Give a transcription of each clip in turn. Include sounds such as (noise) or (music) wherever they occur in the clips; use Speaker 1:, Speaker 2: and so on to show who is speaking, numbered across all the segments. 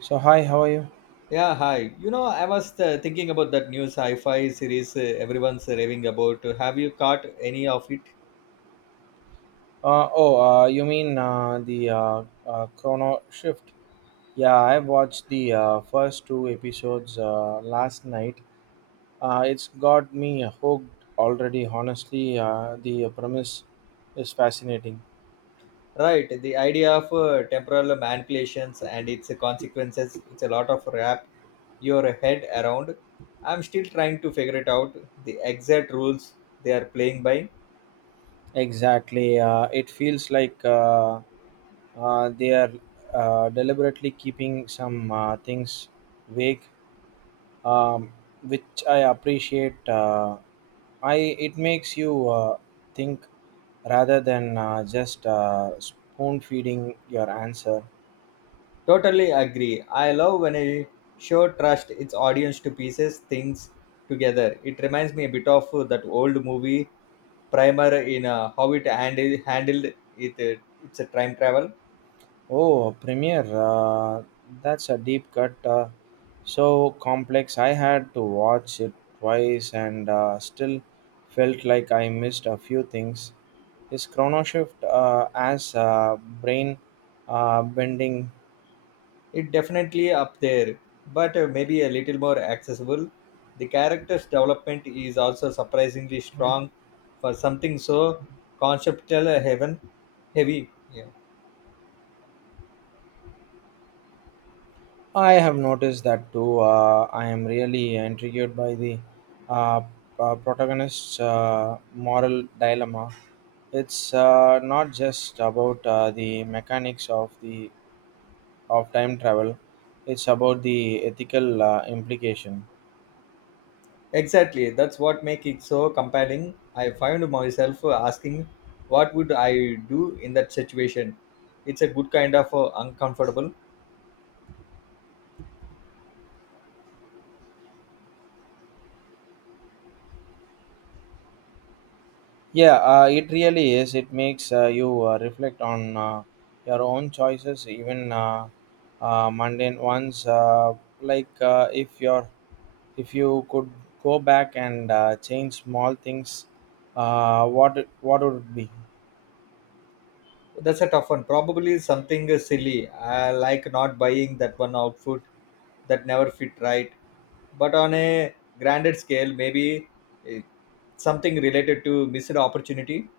Speaker 1: So hi, how are you?
Speaker 2: Yeah, hi. I was thinking about that new sci-fi series everyone's raving about. Have you caught any of it?
Speaker 1: Oh, you mean the Chrono Shift? Yeah, I watched the first two episodes last night. It's got me hooked already. Honestly, the premise is fascinating.
Speaker 2: Right, the idea of temporal manipulations and its consequences, it's a lot of wrap your head around. I'm still trying to figure it out, the exact rules they are playing by.
Speaker 1: Exactly. It feels like they are deliberately keeping some things vague, um, which I appreciate. I It makes you think rather than just spoon feeding your answer.
Speaker 2: Totally agree. I love when a show trusts its audience to pieces things together. It reminds me a bit of that old movie primer in how it handled it, it's a time travel.
Speaker 1: Oh, Premiere, that's a deep cut. So complex. I had to watch it twice and still felt like I missed a few things. Is Chrono Shift as brain bending?
Speaker 2: It definitely up there, but maybe a little more accessible. The character's development is also surprisingly strong for something so conceptual, heaven heavy. Yeah,
Speaker 1: I have noticed that too. I am really intrigued by the uh, protagonist's moral dilemma. It's not just about the mechanics of the of time travel. It's about the ethical implication.
Speaker 2: exactly, that's what makes it so compelling. I find myself asking what would I do in that situation. It's a good kind of uncomfortable.
Speaker 1: Yeah, it really is. It makes you reflect on your own choices, even mundane ones. Like, if your if you could go back and change small things, uh, what what would it be?
Speaker 2: That's a tough one. Probably something silly, like not buying that one outfit that never fit right. But on a grander scale, maybe eh, something related to missed opportunity.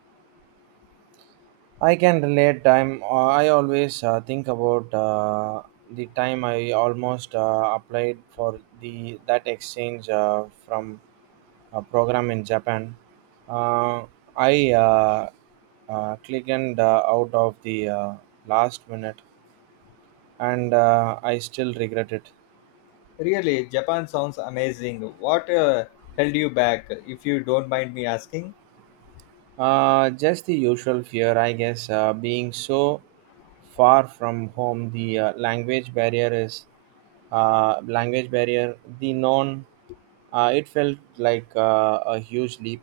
Speaker 1: I can relate. Time I always think about the time I almost applied for the that exchange, from a program in Japan. Uh, i uh, uh, clicked out of the last minute, and I still regret it.
Speaker 2: Really, Japan sounds amazing. What held you back, if you don't mind me asking?
Speaker 1: Just the usual fear, I guess. Being so far from home, the language barrier. It felt like a huge leap.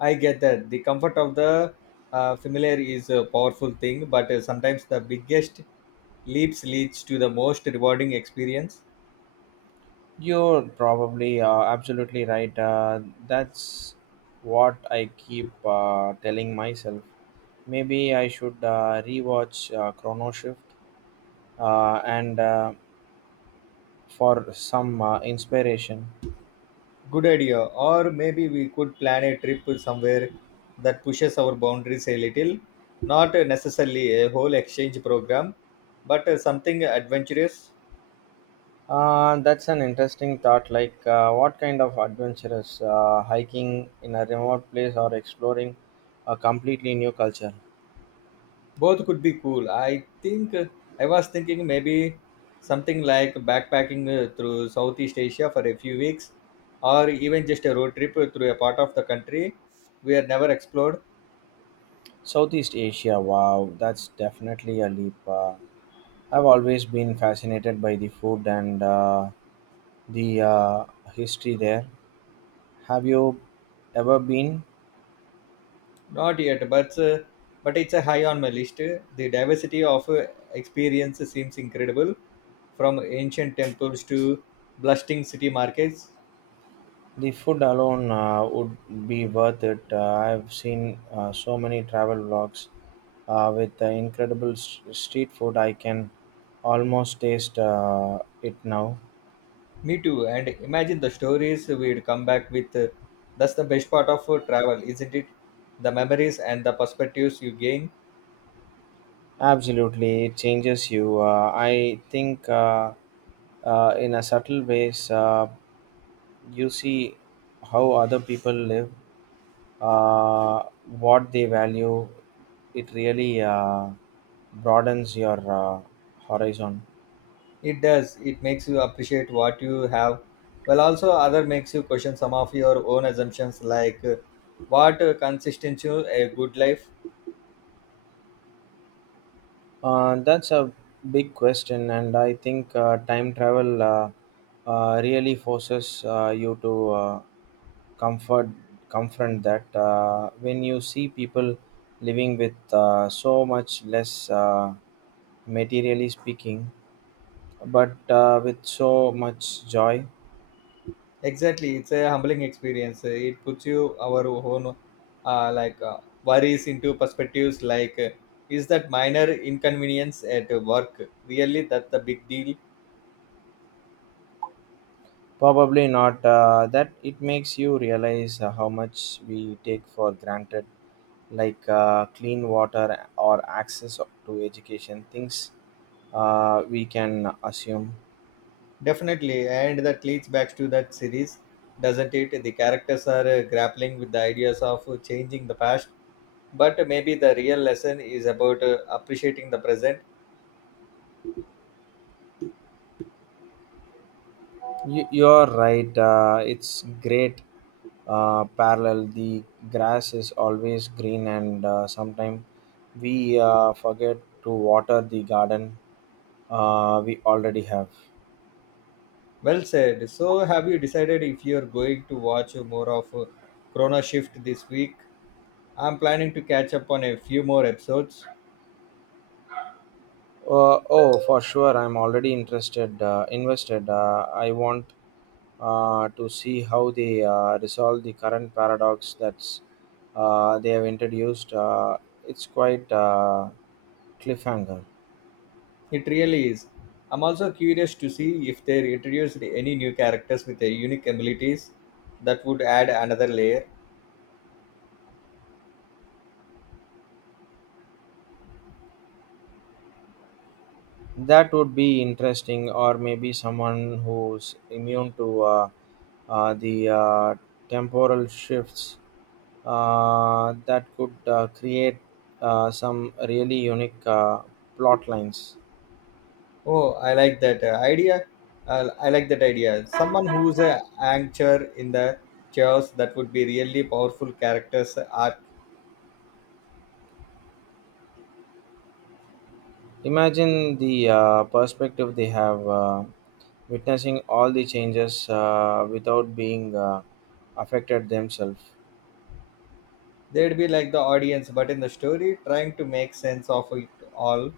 Speaker 2: I get that the comfort of the familiar is a powerful thing, but sometimes the biggest leaps leads to the most rewarding experience.
Speaker 1: You're probably absolutely right. That's what I keep telling myself. Maybe I should rewatch Chrono Shift, and for some inspiration.
Speaker 2: Good idea. Or maybe we could plan a trip somewhere that pushes our boundaries a little. Not necessarily a whole exchange program, but something adventurous.
Speaker 1: That's an interesting thought. Like, what kind of adventurous? Hiking in a remote place, or exploring a completely new culture?
Speaker 2: Both could be cool. I think I was thinking maybe something like backpacking through Southeast Asia for a few weeks, or even just a road trip through a part of the country we have never explored.
Speaker 1: Southeast Asia, wow, that's definitely a leap. I've always been fascinated by the food and the history there. Have you ever been?
Speaker 2: Not yet, but but it's a high on my list. The diversity of experience seems incredible, from ancient temples to bustling city markets.
Speaker 1: The food alone would be worth it. I've seen so many travel vlogs with the incredible street food. I can almost taste it now.
Speaker 2: Me too. And imagine the stories we'd come back with. That's the best part of travel, isn't it? The memories and the perspectives you gain.
Speaker 1: Absolutely, it changes you. I think in a subtle ways, you see how other people live, uh, what they value. It really broadens your horizon.
Speaker 2: It does. It makes you appreciate what you have. Well, also other makes you question some of your own assumptions, like what consists in a good life.
Speaker 1: That's a big question, and I think time travel really forces you to comfort confront that. When you see people living with so much less, materially speaking, but with so much joy.
Speaker 2: Exactly, it's a humbling experience. It puts you our own, like, worries into perspectives. Like, is that minor inconvenience at work really that the big deal?
Speaker 1: Probably not. That It makes you realize how much we take for granted, like clean water or access to education, things we can assume.
Speaker 2: Definitely, and that leads back to that series, doesn't it? The characters are grappling with the ideas of changing the past, but maybe the real lesson is about appreciating the present.
Speaker 1: You're right, it's great parallel. The grass is always green, and sometimes we forget to water the garden we already have.
Speaker 2: Well said. So, have you decided if you're going to watch more of Chrono Shift this week? I'm planning to catch up on a few more episodes.
Speaker 1: Oh, for sure. I'm already interested, invested. I want to see how they resolve the current paradox that's they have introduced. It's quite cliffhanger.
Speaker 2: It really is. I'm also curious to see if they introduced any new characters with their unique abilities that would add another layer.
Speaker 1: That would be interesting. Or maybe someone who's immune to the temporal shifts, that could create some really unique plot lines.
Speaker 2: Oh, I like that idea. I like that idea. Someone who's a anchor in the chaos that would be really powerful characters arc.
Speaker 1: Imagine the perspective they have, witnessing all the changes without being affected themselves.
Speaker 2: They'd be like the audience, but in the story, trying to make sense of it all.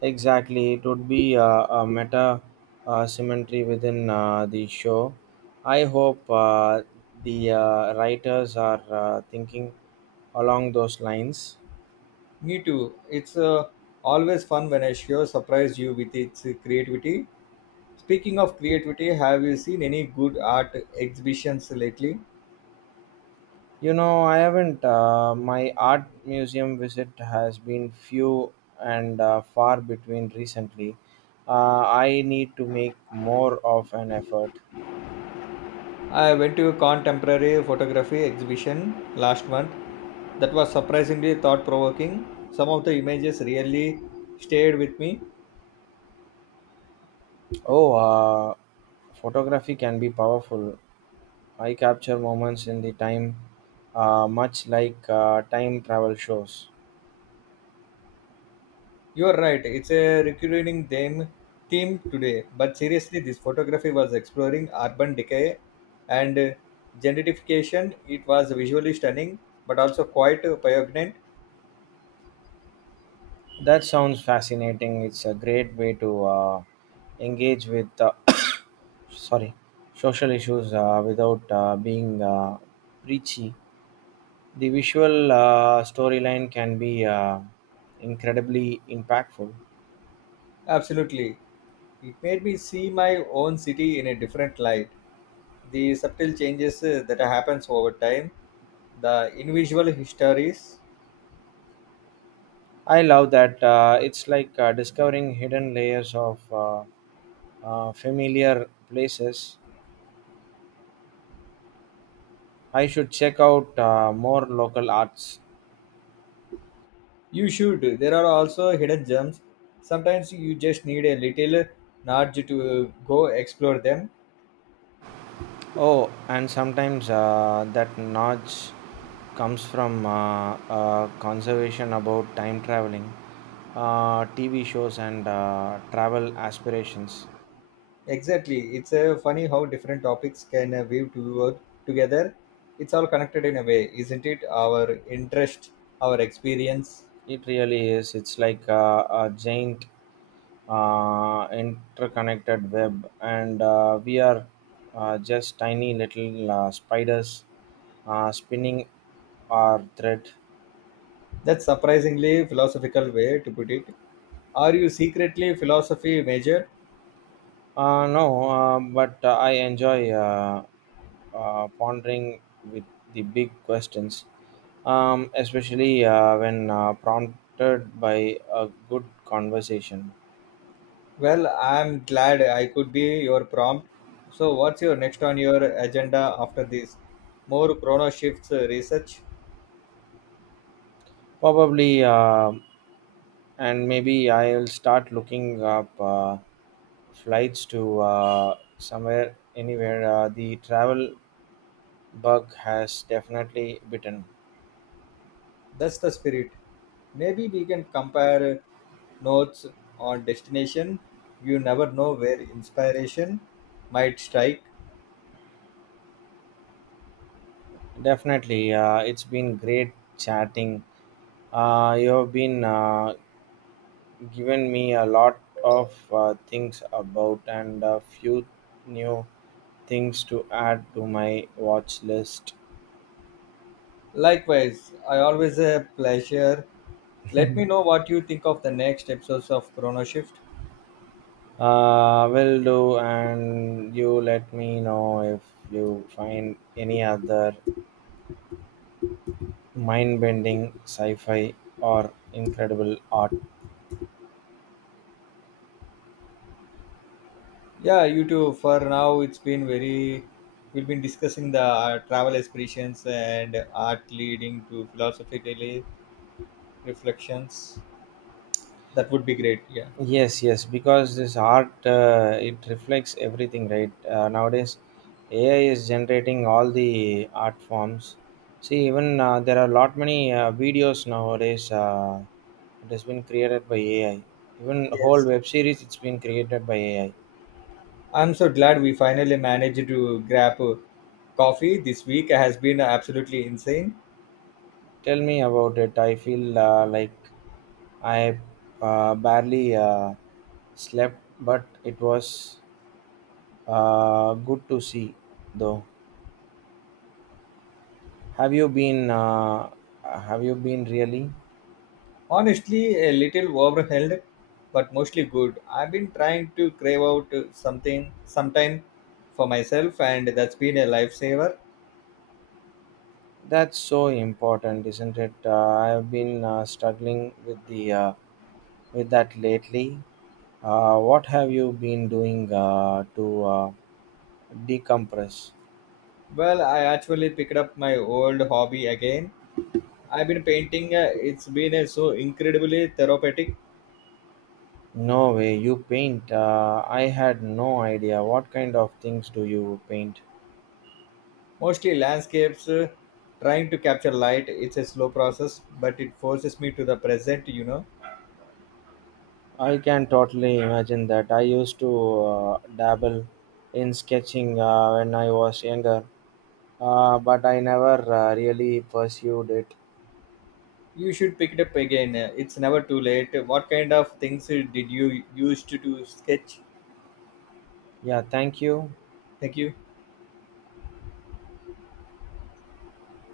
Speaker 1: Exactly, it would be a meta symmetry within the show. I hope the writers are thinking along those lines.
Speaker 2: Me too. It's always fun when a show surprises you with its creativity. Speaking of creativity, have you seen any good art exhibitions lately?
Speaker 1: You know, I haven't. My art museum visit has been few and far between recently. I need to make more of an effort.
Speaker 2: I went to a contemporary photography exhibition last month that was surprisingly thought provoking. Some of the images really stayed with me.
Speaker 1: Oh, uh, Photography can be powerful. I capture moments in the time, much like time travel shows.
Speaker 2: You are right, it's a recurring theme today, but seriously, this photography was exploring urban decay and gentrification. It was visually stunning but also quite poignant.
Speaker 1: That sounds fascinating. It's a great way to engage with, (coughs) sorry, social issues without being preachy. The visual storyline can be incredibly impactful.
Speaker 2: Absolutely. It made me see my own city in a different light. The subtle changes that happens over time, the individual histories.
Speaker 1: I love that. It's like discovering hidden layers of familiar places. I should check out more local arts.
Speaker 2: You should. There are also hidden gems. Sometimes you just need a little nudge to go explore them.
Speaker 1: Oh, and sometimes that nudge comes from conservation about time traveling, TV shows, and travel aspirations.
Speaker 2: Exactly. It's funny how different topics can weave together. It's all connected in a way, isn't it? Our interest, our experience.
Speaker 1: It really is. It's like a giant interconnected web, and we are just tiny little spiders spinning our thread.
Speaker 2: That's surprisingly philosophical way to put it. Are you secretly philosophy major?
Speaker 1: No, but I enjoy pondering with the big questions, especially when prompted by a good conversation.
Speaker 2: Well, I'm glad I could be your prompt. So, what's your next on your agenda after this? More Chrono Shifts research?
Speaker 1: Probably. And maybe I'll start looking up flights to, somewhere, anywhere. The travel bug has definitely bitten.
Speaker 2: That's the spirit. Maybe we can compare notes on destination. You never know where inspiration might strike.
Speaker 1: Definitely, it's been great chatting. You have been given me a lot of things about and a few new things to add to my watch list.
Speaker 2: Likewise, I always a pleasure. Let me know what you think of the next episodes of Chrono Shift.
Speaker 1: Will do, and you let me know if you find any other mind-bending sci-fi or incredible art.
Speaker 2: Yeah, you too. For now, it's been very. We've been discussing the travel aspirations and art leading to philosophically reflections. That would be great. Yeah,
Speaker 1: Yes, yes, because this art, it reflects everything, right? Nowadays, AI is generating all the art forms. See, even there are a lot many videos nowadays. It has been created by AI. Even whole
Speaker 2: yes.
Speaker 1: web series, it's been created by AI.
Speaker 2: I'm so glad we finally managed to grab coffee this week. Has been absolutely insane.
Speaker 1: Tell me about it. I feel like I barely slept, but it was good to see though. Have you been uh, have you been really?
Speaker 2: Honestly, a little overwhelmed, but mostly good. I've been trying to crave out something sometime for myself, and that's been a lifesaver.
Speaker 1: That's so important, isn't it? I've been struggling with the with that lately. What have you been doing to decompress?
Speaker 2: Well, I actually picked up my old hobby again. I've been painting. It's been so incredibly therapeutic.
Speaker 1: No way, you paint. I had no idea. What kind of things do you paint?
Speaker 2: Mostly landscapes, trying to capture light. It's a slow process, but it forces me to the present, you know.
Speaker 1: I can totally imagine that. I used to dabble in sketching when I was younger, but I never really pursued it.
Speaker 2: You should pick it up again. It's never too late. What kind of things did you used to do sketch?
Speaker 1: Yeah, thank you.
Speaker 2: Thank you.